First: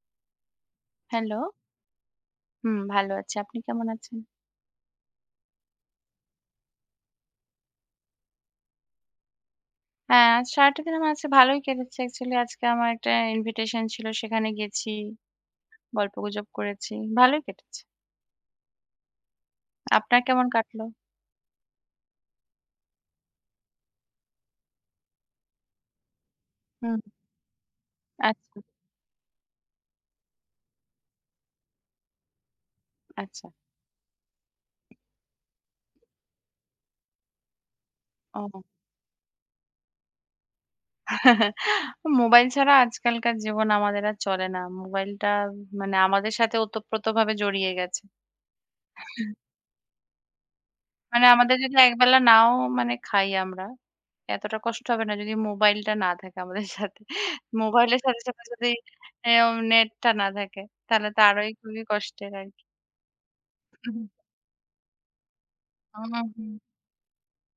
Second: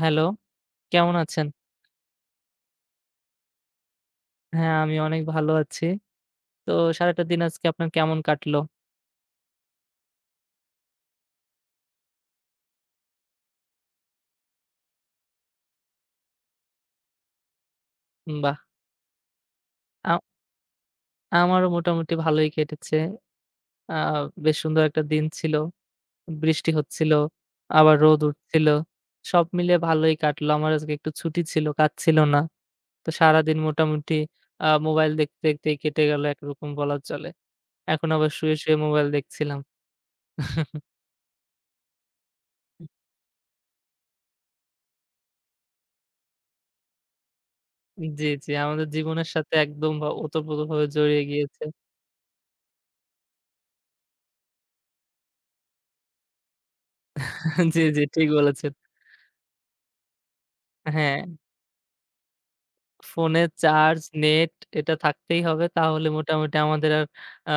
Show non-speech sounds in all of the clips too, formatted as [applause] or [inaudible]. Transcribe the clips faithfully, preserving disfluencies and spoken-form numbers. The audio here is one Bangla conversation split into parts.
হ্যালো, কেমন হ্যালো। আছেন? হুম, ভালো আছি। আপনি কেমন আছেন? হ্যাঁ, আমি অনেক ভালো আছি। তো সারাটা দিন আজকে আপনার কেমন কাটলো? হ্যাঁ, আজ সারাটা দিন আমার আজকে ভালোই কেটেছে। অ্যাকচুয়ালি আজকে আমার একটা ইনভিটেশন ছিল, সেখানে গেছি, গল্পগুজব করেছি। ভালোই কেটেছে। বাহ! আ আপনার কেমন কাটলো? আমারও মোটামুটি ভালোই কেটেছে। আ বেশ সুন্দর একটা দিন ছিল। বৃষ্টি হুম। হচ্ছিল, আবার রোদ আচ্ছা। উঠছিল। সব মিলিয়ে ভালোই কাটলো। আমার আজকে একটু ছুটি ছিল, কাজ ছিল না। তো আচ্ছা। সারাদিন মোটামুটি আ মোবাইল দেখতে, দেখতেই কেটে গেল একরকম বলা চলে। এখন আবার ও। শুয়ে, শুয়ে মোবাইল দেখছিলাম। [laughs] [laughs] মোবাইল ছাড়া আজকালকার জীবন আমাদের আর চলে না। মোবাইলটা মানে আমাদের সাথে ওতপ্রোতভাবে জড়িয়ে গেছে। জি, জি। আমাদের জীবনের সাথে একদম বা ওতপ্রোতভাবে জড়িয়ে মানে আমাদের গিয়েছে। যদি একবেলা নাও মানে খাই আমরা এতটা কষ্ট হবে না যদি মোবাইলটা না থাকে আমাদের সাথে। জি, মোবাইলের জি, সাথে, ঠিক সাথে যদি বলেছেন। এও নেটটা না থাকে তাহলে হ্যাঁ, তো আরোই খুবই কষ্টের আরকি। ফোনে চার্জ, হুম, নেট এটা থাকতেই হবে। তাহলে হুম। মোটামুটি আমাদের আর আ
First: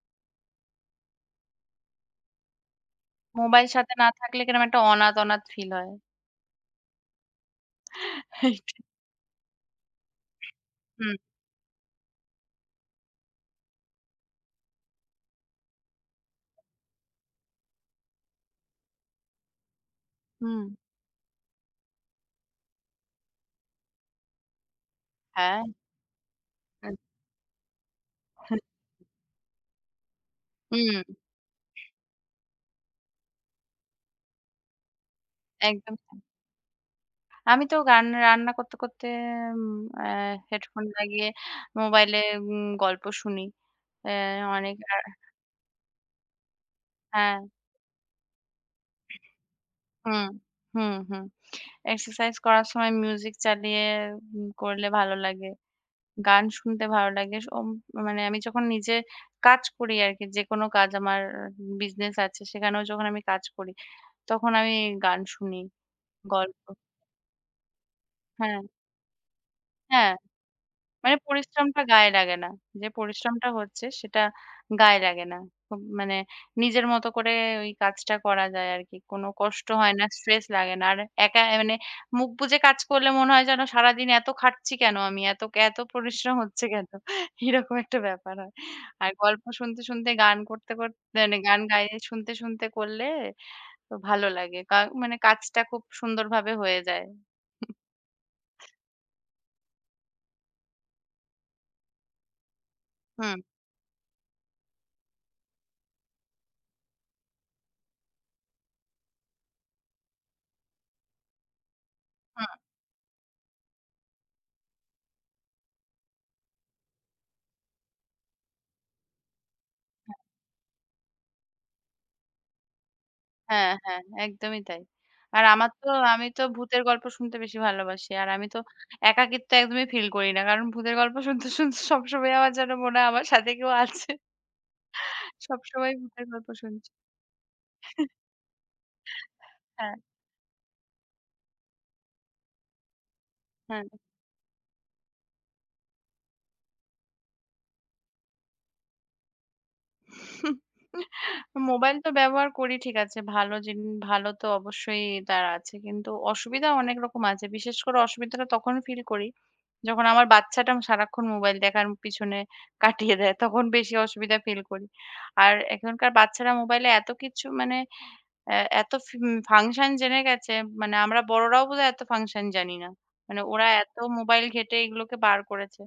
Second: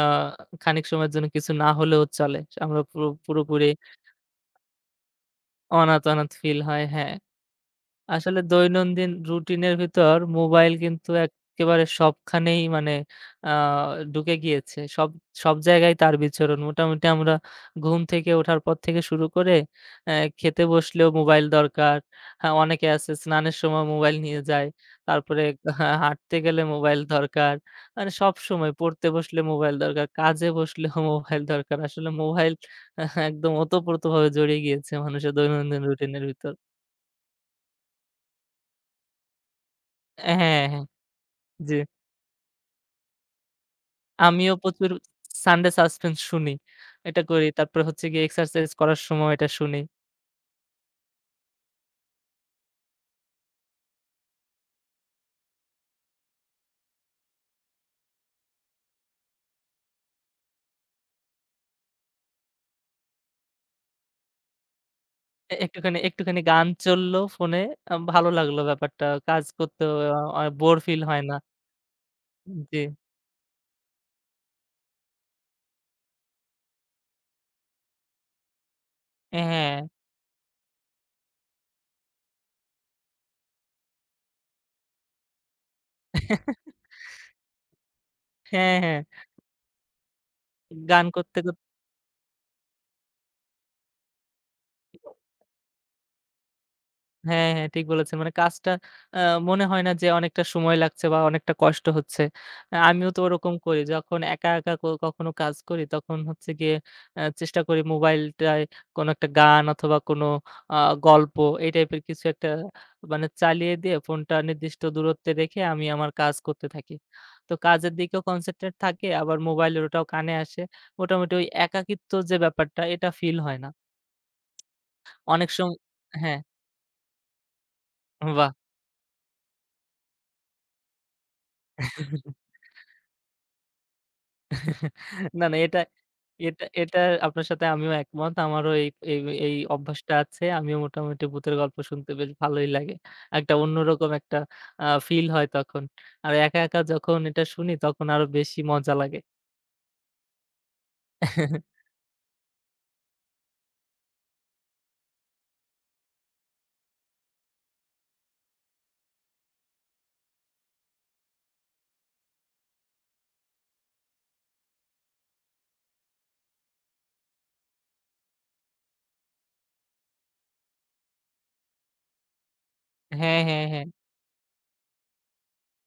খানিক সময়ের জন্য কিছু না হলেও চলে। আমরা পুরো পুরোপুরি মোবাইল সাথে না থাকলে কিরকম একটা অনাথ, অনাথ ফিল হয়। অনাথ, অনাথ ফিল হয়। হ্যাঁ। আসলে দৈনন্দিন রুটিনের ভিতর মোবাইল কিন্তু হুম, একেবারে সবখানেই মানে আ ঢুকে গিয়েছে। সব, সব জায়গায় তার বিচরণ। মোটামুটি আমরা ঘুম থেকে ওঠার পর থেকে শুরু করে অ্যা হুম। খেতে বসলেও মোবাইল দরকার। হ্যাঁ, অনেকে আছে স্নানের সময় মোবাইল নিয়ে যায়। তারপরে হ্যাঁ। [laughs] হা হাঁটতে গেলে মোবাইল দরকার। মানে সবসময় পড়তে বসলে মোবাইল দরকার, কাজে হুম, বসলেও [laughs] মোবাইল দরকার। আসলে মোবাইল আহ, [laughs] একদম ওতপ্রোতভাবে জড়িয়ে গিয়েছে মানুষের দৈনন্দিন একদম তাই। রুটিনের ভিতর। আমি তো গান রান্না করতে, করতে উম আ হ্যাঁ, হ্যাঁ। হেডফোন লাগিয়ে জি। মোবাইলে উম গল্প শুনি। অ্যা আমিও অনেক প্রচুর আ সানডে সাসপেন্স শুনি। এটা হ্যাঁ। করি। তারপরে হচ্ছে গিয়ে এক্সারসাইজ করার সময় এটা শুনি। হুম, হুম, হুম। এক্সারসাইজ করার সময় মিউজিক চালিয়ে উম করলে ভালো লাগে। গান শুনতে ভালো লাগে। সোম মানে আমি যখন নিজে কাজ করি আরকি, যেকোনো কাজ আমার বিজনেস আছে, সেখানেও যখন আমি কাজ করি, তখন আমি গান এ শুনি, একটুখানি একটুখানি গল্প। গান চললো ফোনে। আ ভালো লাগলো হ্যাঁ, ব্যাপারটা। কাজ করতেও হ্যাঁ। আ বোর ফিল মানে হয় না। পরিশ্রমটা গায়ে লাগে না। জি। যে পরিশ্রমটা হচ্ছে সেটা গায়ে লাগে না। খুব মানে নিজের মতো করে ওই কাজটা করা যায় আরকি। কোনো কষ্ট হ্যাঁ। হয় না, স্ট্রেস লাগে না। আর একা মানে মুখ বুজে কাজ করলে মনে হয় যেন সারাদিন এত খাটছি কেন আমি? এত এত পরিশ্রম হচ্ছে কেন? [laughs] [laughs] এরকম একটা ব্যাপার হয়। হ্যাঁ, হ্যাঁ। আর গল্প শুনতে, শুনতে গান করতে, করতে গান মানে করতে, করতে গান গাইয়ে শুনতে, শুনতে করলে তো ভালো লাগে। কা মানে কাজটা খুব সুন্দরভাবে হয়ে যায়। হ্যাঁ, হ্যাঁ, ঠিক বলেছেন। মানে কাজটা আ মনে হয় না যে অনেকটা সময় লাগছে বা অনেকটা কষ্ট হচ্ছে। আ আমিও তো হুম, ওরকম করি। যখন একা, একা ক কখনো কাজ করি তখন হচ্ছে গিয়ে আ চেষ্টা করি মোবাইলটায় কোনো একটা গান অথবা কোনো আ গল্প এই টাইপের কিছু একটা হুম। মানে চালিয়ে দিয়ে ফোনটা নির্দিষ্ট দূরত্বে রেখে আমি আমার কাজ করতে থাকি। তো কাজের দিকেও কনসেন্ট্রেট থাকে আবার মোবাইলের ওটাও কানে আসে। মোটামুটি ওই একাকিত্ব যে ব্যাপারটা এটা ফিল হয় না। হ্যাঁ, হ্যাঁ, একদমই তাই। আর অনেক সম আমার তো আমি হ্যাঁ, তো ভূতের গল্প শুনতে বেশি ভালোবাসি। আর আমি বাহ! তো একাকিত্ব একদমই ফিল করি না। কারণ ভূতের গল্প শুনতে, শুনতে সবসময় আমার যেন মনে হয় আমার সাথে কেউ আছে। না, না এটা, সবসময় ভূতের গল্প এটা শুনছি। এটা আপনার সাথে আমিও একমত। আমারও এই এই এই হ্যাঁ, অভ্যাসটা আছে। আমিও মোটামুটি ভূতের গল্প শুনতে বেশ ভালোই লাগে। একটা হ্যাঁ। অন্যরকম একটা আ ফিল হয় তখন। আর একা, একা যখন এটা শুনি তখন আরো বেশি মজা লাগে। [laughs] মোবাইল তো ব্যবহার করি ঠিক আছে। ভালো জিন ভালো তো অবশ্যই তার আছে। কিন্তু অসুবিধা অনেক রকম আছে। বিশেষ করে অসুবিধাটা তখন ফিল করি, যখন আমার বাচ্চাটা সারাক্ষণ মোবাইল দেখার পিছনে কাটিয়ে দেয়। তখন বেশি অসুবিধা ফিল করি। আর এখনকার বাচ্চারা মোবাইলে এত কিছু মানে অ্যা এত ফি ফাংশন জেনে গেছে, মানে আমরা বড়রাও বোধহয় এত ফাংশন জানি না। হ্যাঁ, মানে হ্যাঁ, ওরা হ্যাঁ। এত মোবাইল ঘেঁটে এগুলোকে বার করেছে।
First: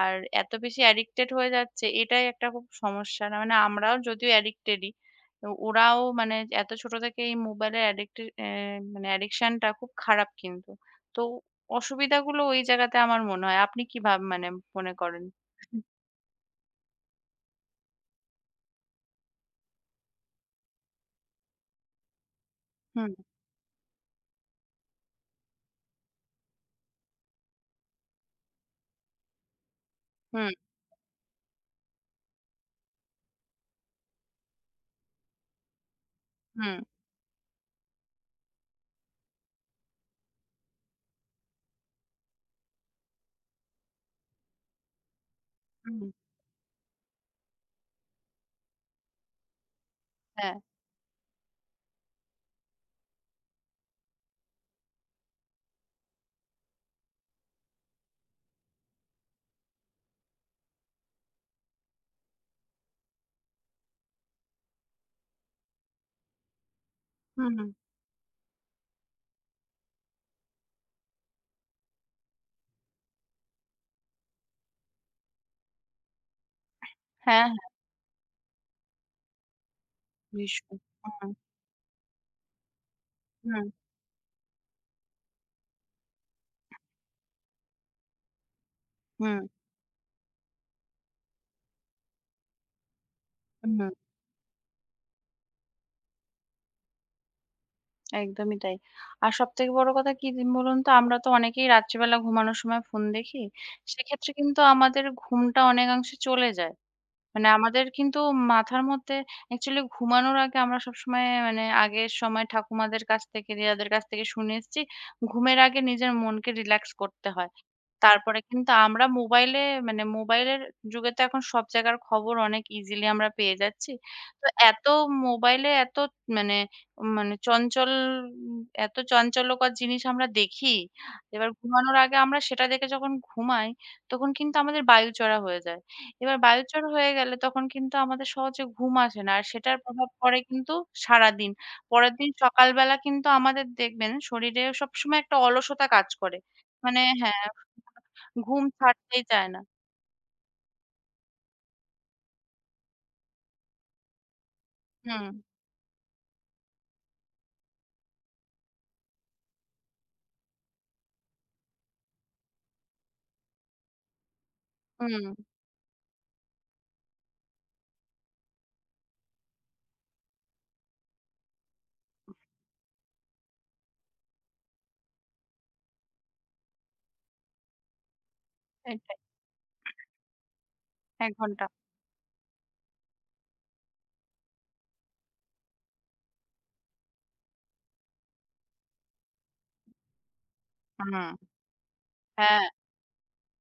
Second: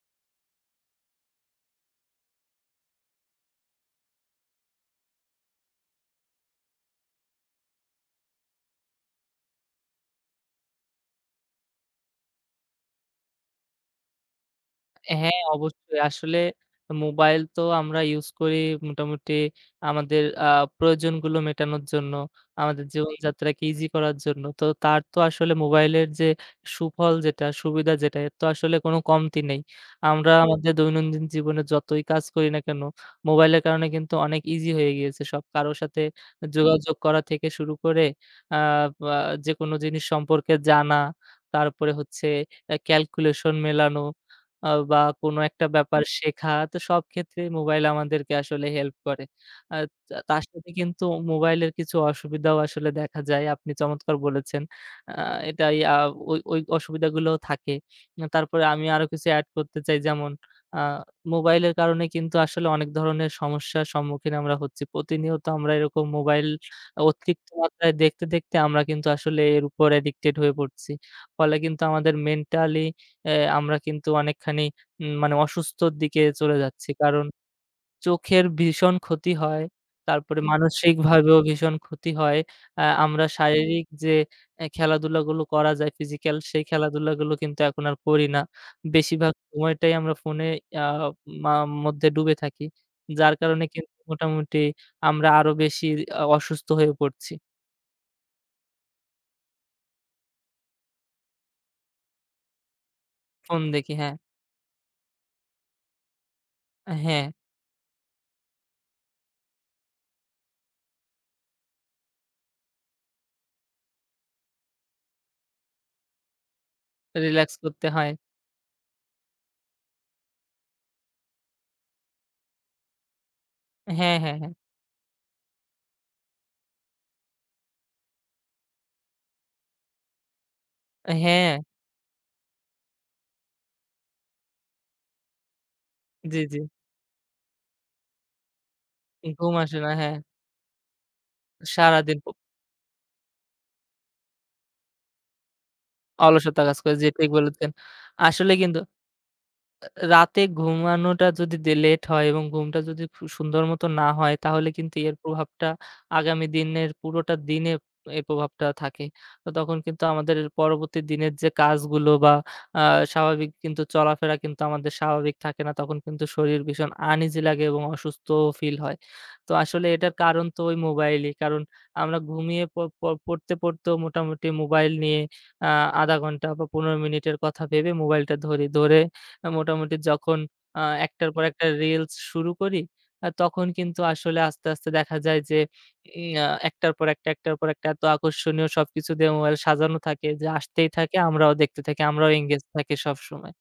আর এত বেশি অ্যাডিক্টেড হয়ে যাচ্ছে এটাই একটা খুব সমস্যা। না মানে আমরাও যদিও অ্যাডিক্টেডই। তো ওরাও মানে এত ছোট থেকে এই মোবাইলের অ্যাডিক্টে অ্যা মানে অ্যাডিকশন টা খুব খারাপ কিন্তু। তো অসুবিধাগুলো ওই জায়গাতে আমার মনে হয়। আপনি কি ভাব মানে মনে করেন? হ্যাঁ, অবশ্যই। আসলে মোবাইল তো আমরা ইউজ করি মোটামুটি আমাদের আ প্রয়োজনগুলো মেটানোর জন্য, আমাদের হুম, জীবনযাত্রাকে ইজি করার জন্য। তো তার তো আসলে মোবাইলের যে সুফল যেটা, সুবিধা যেটা এর তো আসলে কোনো কমতি নেই। আমরা হুম, আমাদের দৈনন্দিন জীবনে যতই কাজ করি না কেন, মোবাইলের কারণে কিন্তু অনেক ইজি হয়ে গিয়েছে সব। কারো সাথে হুম, যোগাযোগ করা থেকে শুরু করে আ বা যেকোনো জিনিস সম্পর্কে জানা, তারপরে হচ্ছে অ্যা ক্যালকুলেশন মেলানো আ বা কোনো একটা ব্যাপার হুম, শেখা তো সব ক্ষেত্রেই মোবাইল আমাদেরকে আসলে হেল্প করে। আর তা তার হ্যাঁ, সাথে কিন্তু মোবাইলের কিছু অসুবিধাও আসলে দেখা যায়। আপনি চমৎকার বলেছেন। আ এটাই আ ওই ওই অসুবিধাগুলোও থাকে। আ তারপরে আমি আরো কিছু এড করতে চাই যেমন আ মোবাইলের কারণে কিন্তু আসলে অনেক ধরনের সমস্যার সম্মুখীন আমরা হচ্ছি। প্রতিনিয়ত আমরা এরকম মোবাইল অতিরিক্ত হুম, হুম। মাত্রায় দেখতে, দেখতে আমরা কিন্তু আসলে এর উপর অ্যাডিক্টেড হয়ে পড়ছি। ফলে কিন্তু আমাদের মেন্টালি অ্যা আমরা কিন্তু অনেকখানি উম মানে অসুস্থর দিকে চলে যাচ্ছি। কারণ হ্যাঁ, হ্যাঁ, চোখের ভীষণ ক্ষতি হয়। তারপরে ভীষণ। হুম, মানসিকভাবেও ভীষণ ক্ষতি হয়। আ আমরা হুম, শারীরিক যে অ্যা খেলাধুলাগুলো করা যায় ফিজিক্যাল সেই খেলাধুলাগুলো কিন্তু এখন আর করি না। বেশিরভাগ হুম, সময়টাই আমরা ফোনে আ মা মধ্যে ডুবে থাকি। যার কারণে হুম। কিন্তু মোটামুটি আমরা আরো বেশি আ অসুস্থ হয়ে পড়ছি। একদমই তাই। আর সবথেকে বড় কথা কি দিন বলুন তো? আমরা তো অনেকেই রাত্রিবেলা ঘুমানোর সময় ফোন দেখি। ফোন দেখি হ্যাঁ, সেক্ষেত্রে কিন্তু আমাদের ঘুমটা অনেকাংশে চলে যায়। হ্যাঁ, মানে আমাদের কিন্তু মাথার মধ্যে অ্যাকচুয়ালি ঘুমানোর আগে আমরা সবসময় মানে আগের সময় ঠাকুমাদের কাছ থেকে, দিদাদের কাছ থেকে শুনে এসেছি, ঘুমের আগে নিজের মনকে রিল্যাক্স করতে হয়। রিল্যাক্স করতে হয়। তারপরে কিন্তু আমরা মোবাইলে মানে মোবাইলের যুগে তো এখন সব জায়গার খবর অনেক ইজিলি আমরা পেয়ে যাচ্ছি। হ্যাঁ, হ্যাঁ, তো হ্যাঁ, এত মোবাইলে এত মানে, মানে চঞ্চল উম, এত চাঞ্চল্যকর জিনিস আমরা দেখি। এবার হ্যাঁ, ঘুমানোর আগে আমরা সেটা দেখে যখন ঘুমাই, তখন কিন্তু আমাদের বায়ুচড়া হয়ে যায়। এবার জি, জি। বায়ুচড়া হয়ে গেলে তখন কিন্তু আমাদের সহজে ঘুম আসে না। আর ঘুম সেটার আসে না। প্রভাব হ্যাঁ, পড়ে কিন্তু সারাদিন। পরের সারাদিন দিন সকালবেলা কিন্তু আমাদের দেখবেন শরীরে সবসময় একটা অলসতা কাজ করে। অলসতা কাজ করে মানে যেটাই হ্যাঁ। বলেছেন। আসলে ঘুম কিন্তু, ছাড়তেই চায় না। রাতে ঘুমানোটা যদি দে লেট হয় এবং ঘুমটা যদি খু সুন্দর মতো না হয় তাহলে কিন্তু এর হুম, প্রভাবটা আগামী দিনের পুরোটা দিনে এর প্রভাবটা থাকে। তো তখন কিন্তু আমাদের পরবর্তী দিনের যে কাজগুলো বা আ স্বাভাবিক কিন্তু চলাফেরা কিন্তু আমাদের হুম, স্বাভাবিক থাকে না। তখন কিন্তু শরীর ভীষণ আনইজি লাগে এবং অসুস্থ ফিল হয়। তো আসলে এটার কারণ তো ওই মোবাইলই। কারণ আমরা ঘুমিয়ে প প পড়তে, পড়তেও মোটামুটি মোবাইল নিয়ে আ আধ ঘন্টা বা পনেরো মিনিটের কথা ভেবে মোবাইলটা ধরি। ধরে সেটাই। আ মোটামুটি যখন আ একটার এক পর একটা ঘন্টা। রিলস শুরু করি, আ তখন কিন্তু আসলে আস্তে, আস্তে দেখা যায় যে উম আ একটার পর একটা, একটার পর একটা এত আকর্ষণীয় সবকিছু দিয়ে মোবাইল সাজানো থাকে যে আসতেই থাকে, হুম, আমরাও দেখতে থাকি, আমরাও এনগেজ হ্যাঁ। থাকি সবসময়।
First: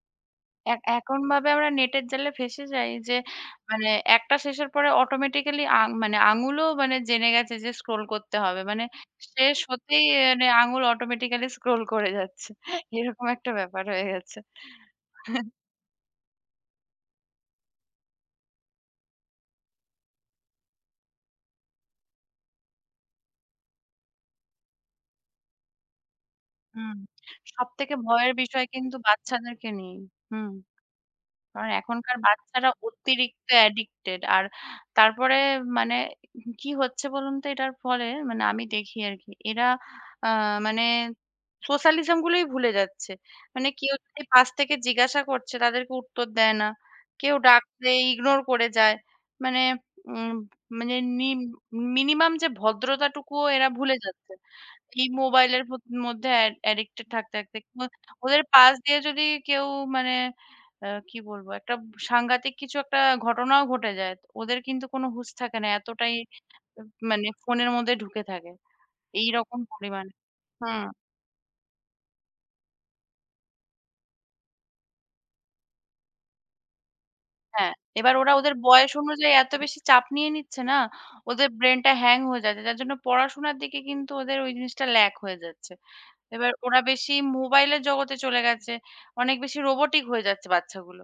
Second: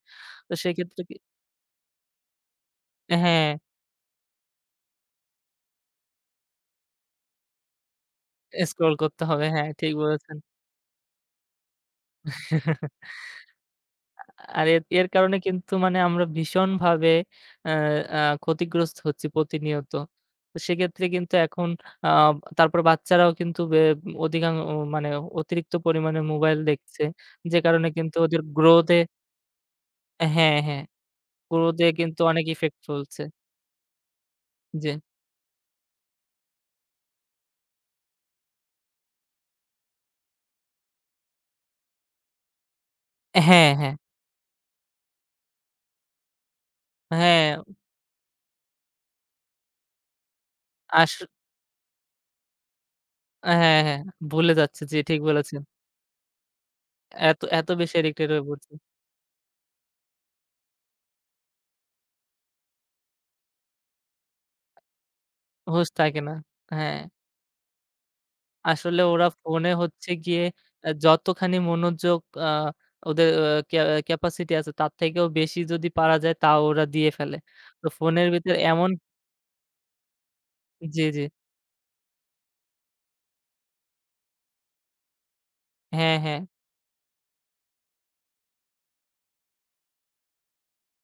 তো এ সেক্ষেত্রে কি এখন ভাবে আমরা নেটের জালে ফেঁসে যাই যে হ্যাঁ, মানে একটা শেষের পরে অটোমেটিক্যালি আ মানে আঙুলও মানে জেনে গেছে যে স্ক্রল করতে হবে। মানে স্ক্রল করতে হবে। শেষ হ্যাঁ, ঠিক হতেই বলেছেন। মানে আঙুল অটোমেটিক্যালি স্ক্রল করে যাচ্ছে। [laughs] এরকম একটা ব্যাপার হয়ে গেছে। আর এর এর কারণে কিন্তু মানে আমরা ভীষণভাবে অ্যা আ ক্ষতিগ্রস্ত হচ্ছি প্রতিনিয়ত। তো সেক্ষেত্রে কিন্তু এখন আ তারপর বাচ্চারাও কিন্তু বে অধিকাং মানে অতিরিক্ত পরিমাণে মোবাইল হুম, দেখছে। যে কারণে সবথেকে কিন্তু ভয়ের ওদের বিষয় গ্রোথ কিন্তু এ বাচ্চাদেরকে নিয়েই। হুম। হ্যাঁ, হ্যাঁ, কারণ গ্রোথ এ এখনকার কিন্তু অনেক বাচ্চারা ইফেক্ট ফেলছে। অতিরিক্ত অ্যাডিক্টেড। আর জি। তারপরে মানে কি হচ্ছে বলুন তো এটার ফলে মানে আমি দেখি আরকি। এরা আ মানে সোশ্যালিজম গুলোই ভুলে যাচ্ছে। মানে হ্যাঁ, হ্যাঁ, কেউ যদি পাশ থেকে জিজ্ঞাসা করছে তাদেরকে উত্তর দেয় না। কেউ হ্যাঁ, ডাকলে ইগনোর করে যায়। মানে উম মানে আস নি মিনিমাম যে ভদ্রতাটুকুও এরা হ্যাঁ, ভুলে হ্যাঁ, যাচ্ছে। ভুলে যাচ্ছে। জি, এই ঠিক বলেছেন। মোবাইলের প্রত মধ্যে অ্যাড অ্যাডিক্টেড থাকতে, এত, থাকতে এত ও বেশি অ্যাডিক্টেড ওদের হয়ে পড়ছে। পাশ দিয়ে যদি কেউ মানে আ কি বলবো? একটা সাংঘাতিক কিছু একটা ঘটনাও ঘটে যায়। ওদের কিন্তু কোনো হুঁশ থাকে না। হুঁশ এতটাই থাকে না। আ হ্যাঁ। মানে ফোনের মধ্যে ঢুকে থাকে। আসলে ওরা এইরকম ফোনে হচ্ছে পরিমাণে। গিয়ে হুম, আ যতখানি মনোযোগ আ ওদের আ ক্যা ক্যাপাসিটি আছে তার থেকেও বেশি যদি পারা যায় তাও ওরা দিয়ে ফেলে। হ্যাঁ। তো এবার ফোনের ওরা ওদের ভিতরে এমন বয়স অনুযায়ী এত বেশি চাপ নিয়ে নিচ্ছে না, জি, জি। ওদের ব্রেইনটা হ্যাং হয়ে যাচ্ছে। যার জন্য পড়াশোনার দিকে কিন্তু ওদের ওই জিনিসটা ল্যাক হয়ে যাচ্ছে। হ্যাঁ, হ্যাঁ। এবার ওরা বেশি মোবাইলের জগতে চলে গেছে। অনেক বেশি রোবটিক হয়ে যাচ্ছে বাচ্চাগুলো।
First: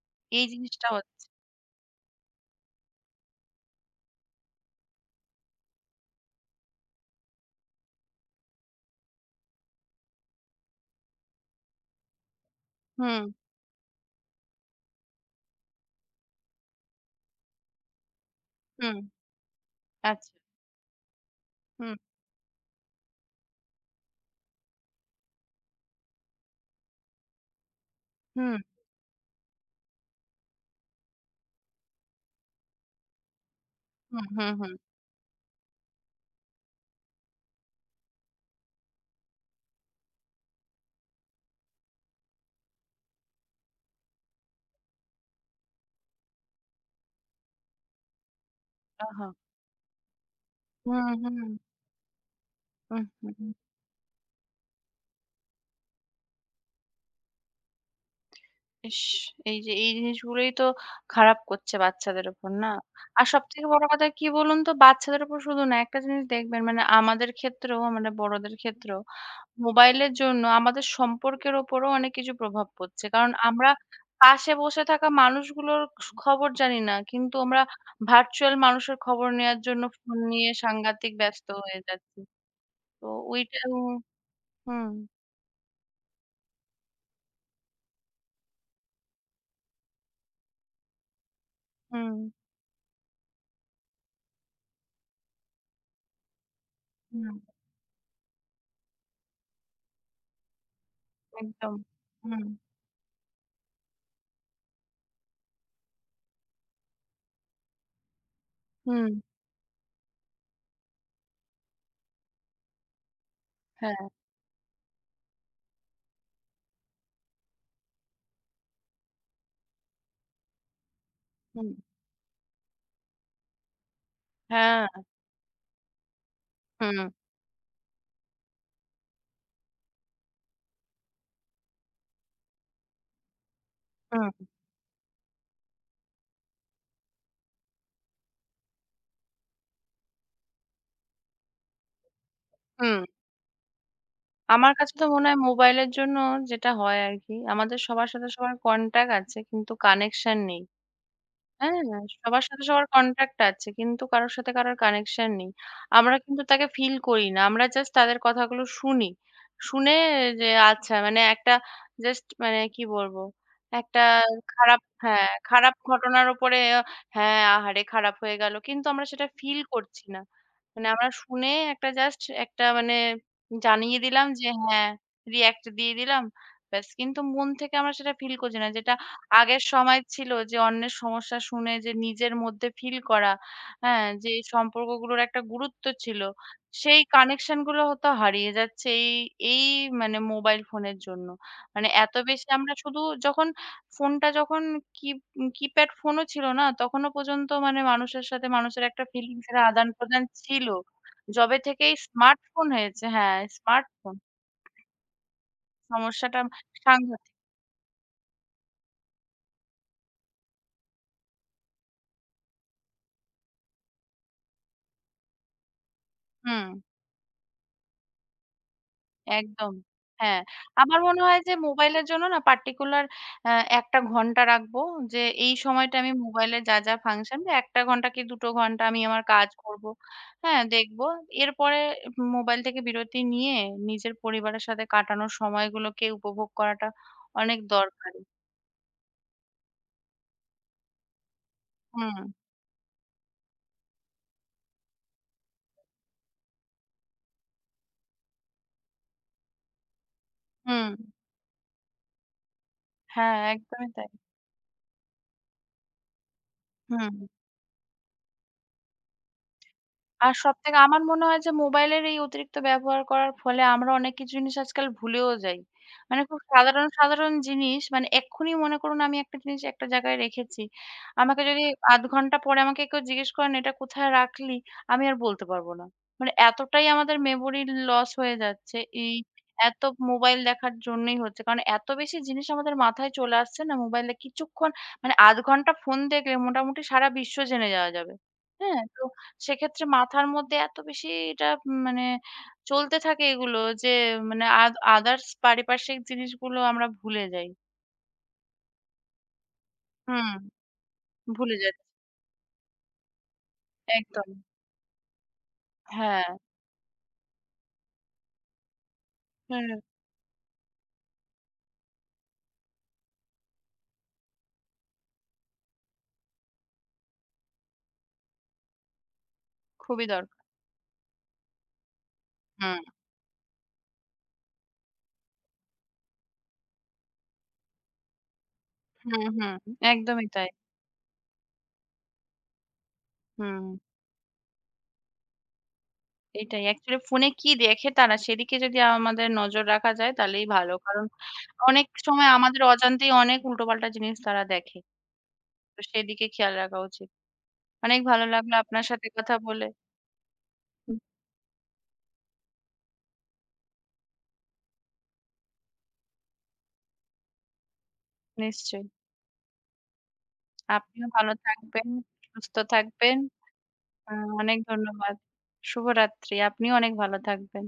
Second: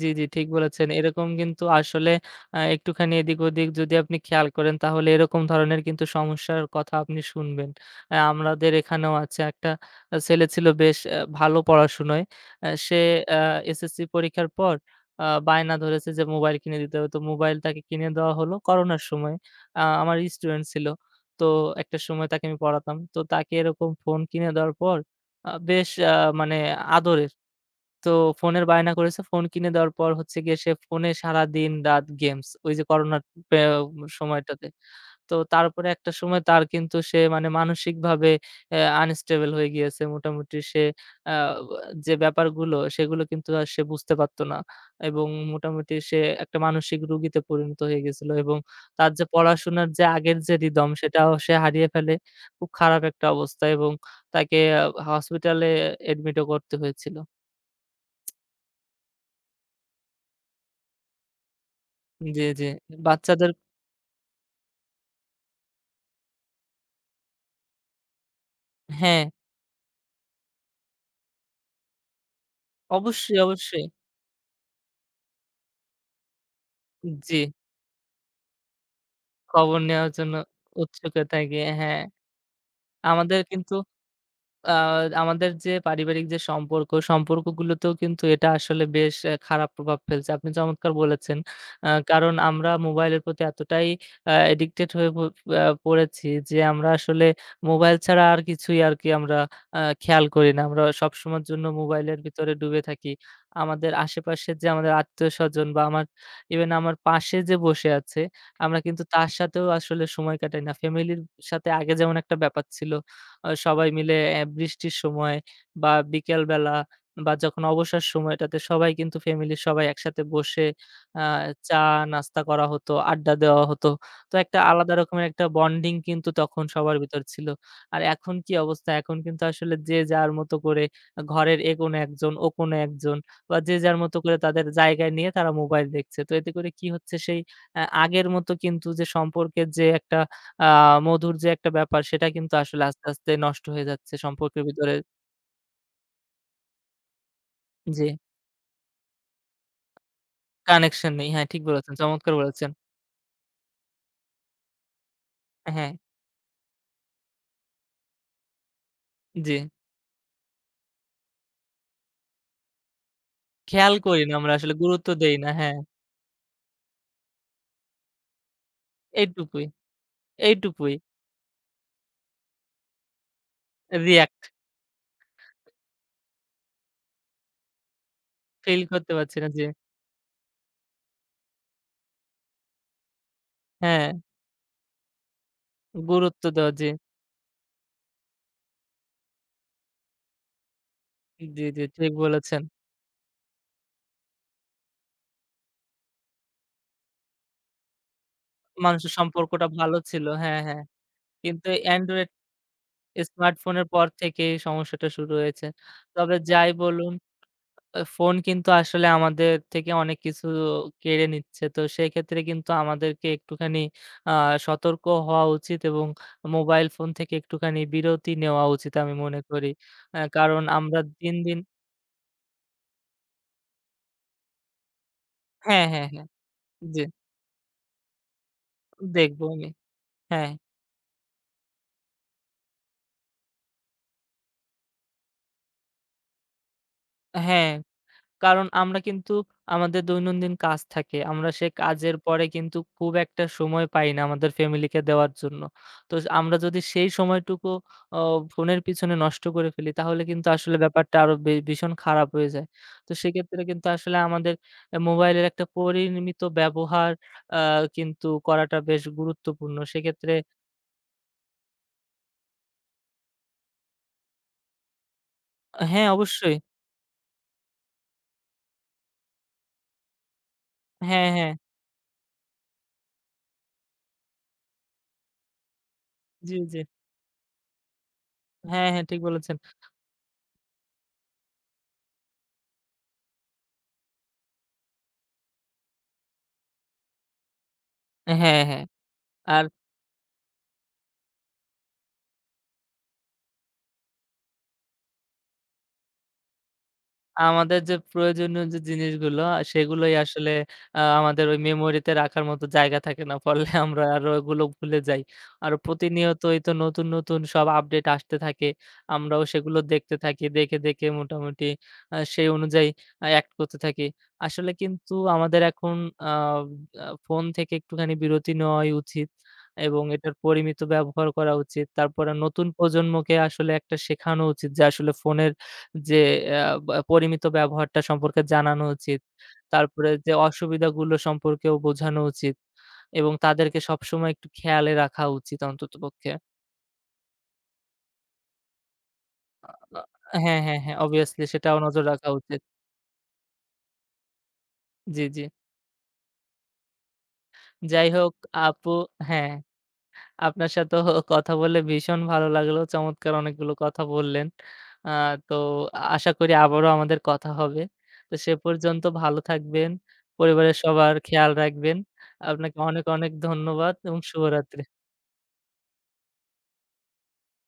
জি, জি, ঠিক এই জিনিসটা বলেছেন। হচ্ছে। এরকম কিন্তু আসলে আ একটুখানি এদিক-ওদিক যদি আপনি খেয়াল করেন তাহলে এরকম ধরনের কিন্তু সমস্যার কথা আপনি শুনবেন। আ আমাদের এখানেও আছে একটা আ ছেলে ছিল বেশ আ ভালো পড়াশোনায়। আ সে হুম, আ এসএসসি পরীক্ষার পর আ বায়না ধরেছে যে মোবাইল কিনে দিতে হবে। তো মোবাইল তাকে কিনে দেওয়া হলো হুম, করোনার সময়। আ আমার আচ্ছা। স্টুডেন্ট ছিল। তো হুম, একটা সময় তাকে আমি পড়াতাম। তো তাকে এরকম ফোন কিনে দেওয়ার পর আ বেশ আ মানে আদরের। তো হুম, ফোনের বায়না করেছে। ফোন কিনে দেওয়ার পর হচ্ছে গিয়ে সে ফোনে সারাদিন রাত গেমস। ওই যে করোনার পে হুম, হুম, সময়টাতে। হুম। তো তারপরে একটা সময় তার কিন্তু সে মানে মানসিকভাবে অ্যা আনস্টেবল হয়ে গিয়েছে। মোটামুটি সে আ যে ব্যাপারগুলো সেগুলো কিন্তু আর সে বুঝতে পারত না। এবং মোটামুটি সে একটা মানসিক রোগীতে পরিণত হয়ে গেছিল এবং তার যে আহা! পড়াশোনার যে আগের যে রিদম হুম, সেটাও হুম, সে হারিয়ে ফেলে। খুব খারাপ হুম, একটা হুম। হুম। অবস্থা এবং তাকে আ হসপিটালে অ্যাডমিটও করতে হয়েছিল। ইস! এই যে এই জিনিসগুলোই তো খারাপ করছে বাচ্চাদের জি, উপর জি। না? আর বাচ্চাদের সবথেকে বড় কথা কি বলুন তো? বাচ্চাদের উপর শুধু না, একটা জিনিস দেখবেন মানে আমাদের ক্ষেত্রেও, আমাদের বড়দের ক্ষেত্রেও হ্যাঁ, মোবাইলের জন্য আমাদের সম্পর্কের উপরও অনেক কিছু প্রভাব পড়ছে। কারণ অবশ্যই, আমরা অবশ্যই। পাশে বসে থাকা মানুষগুলোর স খবর জানি না। কিন্তু জি, আমরা ভার্চুয়াল মানুষের খবর নেয়ার খবর জন্য নেওয়ার ফোন জন্য নিয়ে সাংঘাতিক উৎসুকতা ব্যস্ত গিয়ে হয়ে হ্যাঁ, যাচ্ছি। তো আমাদের ওইটাও কিন্তু আ হুম, আমাদের যে পারিবারিক যে সম্পর্ক, সম্পর্কগুলোতেও কিন্তু এটা আসলে বেশ অ্যা খারাপ প্রভাব ফেলছে। আপনি চমৎকার বলেছেন। আ হুম, কারণ আমরা মোবাইলের প্রতি এতটাই আ অ্যাডিক্টেড হয়ে প আ পড়েছি যে আমরা আসলে হুম, মোবাইল ছাড়া আর কিছুই আরকি আমরা আ খেয়াল করি না। আমরা সবসময়ের জন্য একদম। মোবাইলের হুম, ভিতরে ডুবে থাকি। আমাদের আশেপাশের যে আমাদের আত্মীয়স্বজন বা আমার ইভেন আমার পাশে যে বসে আছে, আমরা কিন্তু হুম, তার সাথেও আসলে সময় কাটাই না। ফ্যামিলির সাথে আগে যেমন একটা ব্যাপার ছিল আ সবাই হ্যাঁ, মিলে অ্যা বৃষ্টির সময় বা বিকেলবেলা বা যখন অবসর সময়টাতে সবাই কিন্তু ফ্যামিলির সবাই একসাথে বসে আ হুম, চা নাস্তা করা হতো, আড্ডা দেওয়া হতো। তো একটা হ্যাঁ, আলাদা রকমের একটা বন্ডিং কিন্তু তখন সবার হুম, ভিতর ছিল। আর এখন কি অবস্থা? এখন কিন্তু আসলে যে যার মতো করে ঘরের এ কোণে একজন, ও কোণে একজন বা যে যার মতো করে হুম, তাদের জায়গায় নিয়ে তারা মোবাইল দেখছে। তো এতে করে কি হচ্ছে সেই অ্যা আগের মতো কিন্তু যে সম্পর্কের যে একটা আ মধুর যে একটা ব্যাপার সেটা কিন্তু আসলে হুম। আস্তে, আস্তে নষ্ট হয়ে যাচ্ছে সম্পর্কের আমার ভিতরে কাছে তো মনে হয় মোবাইলের জন্য যেটা হয় আরকি, আমাদের জি, সবার সাথে সবার কনট্যাক্ট আছে কিন্তু কানেকশন নেই। কানেকশন নেই। হ্যাঁ, ঠিক হ্যাঁ, বলেছেন। হ্যাঁ, চমৎকার সবার সাথে বলেছেন। সবার কনট্যাক্ট আছে। কিন্তু কারোর সাথে কারোর কানেকশন নেই। হ্যাঁ, আমরা কিন্তু তাকে ফিল করি না। আমরা জাস্ট তাদের কথাগুলো শুনি। জি। শুনে যে আচ্ছা মানে একটা জাস্ট মানে কি বলবো? খেয়াল একটা করি না আমরা আসলে খারাপ গুরুত্ব হ্যাঁ, দেই না। খারাপ হ্যাঁ, ঘটনার উপরে আহ, হ্যাঁ, আহারে খারাপ হয়ে গেল। কিন্তু আমরা সেটা ফিল এইটুকুই, করছি না। মানে এইটুকুই। আমরা শুনে একটা জাস্ট একটা মানে জানিয়ে দিলাম রিঅ্যাক্ট যে হ্যাঁ, রিঅ্যাক্ট দিয়ে দিলাম। ব্যাস কিন্তু মন থেকে আমরা সেটা ফিল করছি না। ফিল যেটা করতে পারছি না। জি, আগের সময় ছিল যে অন্যের সমস্যা শুনে যে নিজের মধ্যে ফিল করা, হ্যাঁ? হ্যাঁ, যে এই সম্পর্কগুলোর একটা গুরুত্ব ছিল। গুরুত্ব দেওয়া জি, সেই কানেকশন গুলো হয়তো হারিয়ে যাচ্ছে এই, এই মানে মোবাইল ফোনের জন্য। জি, জি, মানে ঠিক এত বেশি বলেছেন। আমরা শুধু যখন ফোনটা যখন কি কিপ্যাড ফোনও ছিল না, তখনও পর্যন্ত মানে মানুষের সাথে মানুষের একটা মানুষের ফিলিংস এর সম্পর্কটা ভালো আদান-প্রদান ছিল। হ্যাঁ, ছিল। হ্যাঁ। যবে কিন্তু থেকে এই Android স্মার্টফোন হয়েছে হ্যাঁ, স্মার্টফোনের পর স্মার্টফোন থেকে এই সমস্যাটা শুরু হয়েছে। তবে সমস্যাটা যাই বলুন সাংঘাতিক। আ ফোন কিন্তু আসলে আমাদের থেকে অনেক কিছু কেড়ে নিচ্ছে। তো সেক্ষেত্রে কিন্তু আমাদেরকে একটুখানি আ সতর্ক হওয়া উচিত এবং হুম। মোবাইল ফোন থেকে একটুখানি বিরতি নেওয়া উচিত আমি মনে করি। একদম। আ হ্যাঁ, কারণ আমরা আমার মনে দিন, হয় যে দিন মোবাইলের জন্য না particular অ্যা এক টা ঘন্টা রাখবো। যে এই হ্যাঁ, সময়টা হ্যাঁ, আমি হ্যাঁ। মোবাইলে যা, যা জি, ফাংশন এক টা ঘন্টা কি দু টো ঘন্টা আমি আমার দেখব কাজ আমি। করব। হ্যাঁ, হ্যাঁ, দেখব। এরপরে মোবাইল থেকে বিরতি নিয়ে নিজের পরিবারের সাথে কাটানোর সময়গুলোকে উপভোগ করাটা অনেক হ্যাঁ। দরকারি। কারণ আমরা কিন্তু আমাদের দৈনন্দিন কাজ থাকে। আমরা সে কাজের হুম, পরে কিন্তু খুব একটা সময় পাই না আমাদের ফ্যামিলিকে দেওয়ার জন্য। তো আমরা যদি সেই সময়টুকু অ ফোনের পিছনে নষ্ট করে ফেলি তাহলে কিন্তু আসলে হুম। ব্যাপারটা আরো বে ভীষণ খারাপ হয়ে যায়। তো হ্যাঁ, সেক্ষেত্রে কিন্তু একদমই তাই। আসলে আমাদের অ্যা মোবাইলের একটা পরিমিত ব্যবহার হুম। আ কিন্তু করাটা বেশ গুরুত্বপূর্ণ। সেক্ষেত্রে আর সবথেকে আমার মনে হয় যে মোবাইলের এই অতিরিক্ত ব্যবহার করার ফলে আমরা অনেক কিছু জিনিস আজকাল ভুলেও যাই। হ্যাঁ, মানে খুব অবশ্যই। সাধারণ, সাধারণ জিনিস মানে এক্ষুনি মনে করুন আমি একটা জিনিস একটা জায়গায় রেখেছি। হ্যাঁ, আমাকে হ্যাঁ। যদি আধ ঘন্টা পরে আমাকে কেউ জিজ্ঞেস করেন, "এটা কোথায় রাখলি?" আমি আর বলতে পারব না। মানে জি, জি। এতটাই আমাদের মেমোরি লস হয়ে যাচ্ছে হ্যাঁ, হ্যাঁ এই ঠিক বলেছেন। এত মোবাইল দেখার জন্যই হচ্ছে। কারণ এত বেশি জিনিস আমাদের মাথায় চলে আসছে না মোবাইলে কিছুক্ষণ মানে আধ ঘন্টা ফোন দেখলে মোটামুটি সারা বিশ্ব জেনে যাওয়া যাবে। হ্যাঁ, হ্যাঁ? হ্যাঁ। তো আর সেক্ষেত্রে মাথার মধ্যে এত বেশি এটা মানে চলতে থাকে এগুলো যে মানে আদ আদার্স পারিপার্শ্বিক জিনিসগুলো আমরা ভুলে যাই। আমাদের যে প্রয়োজনীয় যে জিনিসগুলো আ সেগুলোই হুম, আসলে আ আমাদের ভুলে ওই যাচ্ছি। মেমোরিতে রাখার মতো জায়গা থাকে না। ফলে আমরা আরো একদম। ওগুলো ভুলে যাই। আর হ্যাঁ, প্রতিনিয়তই তো নতুন, নতুন সব আপডেট আসতে থাকে। আমরাও হ্যাঁ, সেগুলো দেখতে থাকি। দেখে, দেখে মোটামুটি আ সেই অনুযায়ী আ অ্যাক্ট করতে থাকি। আসলে কিন্তু আমাদের এখন আ আ ফোন থেকে একটুখানি বিরতি নেওয়াই উচিত এবং খুবই এটার দরকার। পরিমিত ব্যবহার করা উচিত। তারপরে নতুন হুম, প্রজন্মকে আসলে একটা শেখানো উচিত যে আসলে ফোনের যে আ বা পরিমিত ব্যবহারটা সম্পর্কে জানানো উচিত। হুম, হুম, তারপরে একদমই যে তাই। অসুবিধাগুলো সম্পর্কেও বোঝানো উচিত এবং হুম, তাদেরকে সবসময় একটু খেয়ালে রাখা উচিত অন্ততপক্ষে। এটাই। অ্যাকচুয়ালি ফোনে কি দেখে তারা সেদিকে যদি আমাদের নজর রাখা আ যায় তাহলেই হ্যাঁ, ভালো। হ্যাঁ, হ্যাঁ, কারণ obviously সেটাও অনেক নজর রাখা সময় উচিত। আমাদের অজান্তেই অনেক উল্টোপাল্টা জিনিস তারা দেখে। জি, জি। তো সেদিকে খেয়াল রাখা উচিত। অনেক যাই ভালো হোক লাগলো আপনার আপু সাথে কথা হ্যাঁ। বলে। আপনার হুম, সাথেও কথা বলে ভীষণ ভালো লাগলো। চমৎকার অনেকগুলো কথা বললেন। আ তো আশা করি আবারও আমাদের কথা হবে। তো সে নিশ্চয়ই। পর্যন্ত ভালো থাকবেন। পরিবারের আপনিও সবার ভালো খেয়াল থাকবেন, রাখবেন। সুস্থ আপনাকে অনেক, থাকবেন। অনেক ধন্যবাদ আ এবং অনেক শুভরাত্রি। ধন্যবাদ। শুভরাত্রি। আপনিও অনেক ভালো থাকবেন।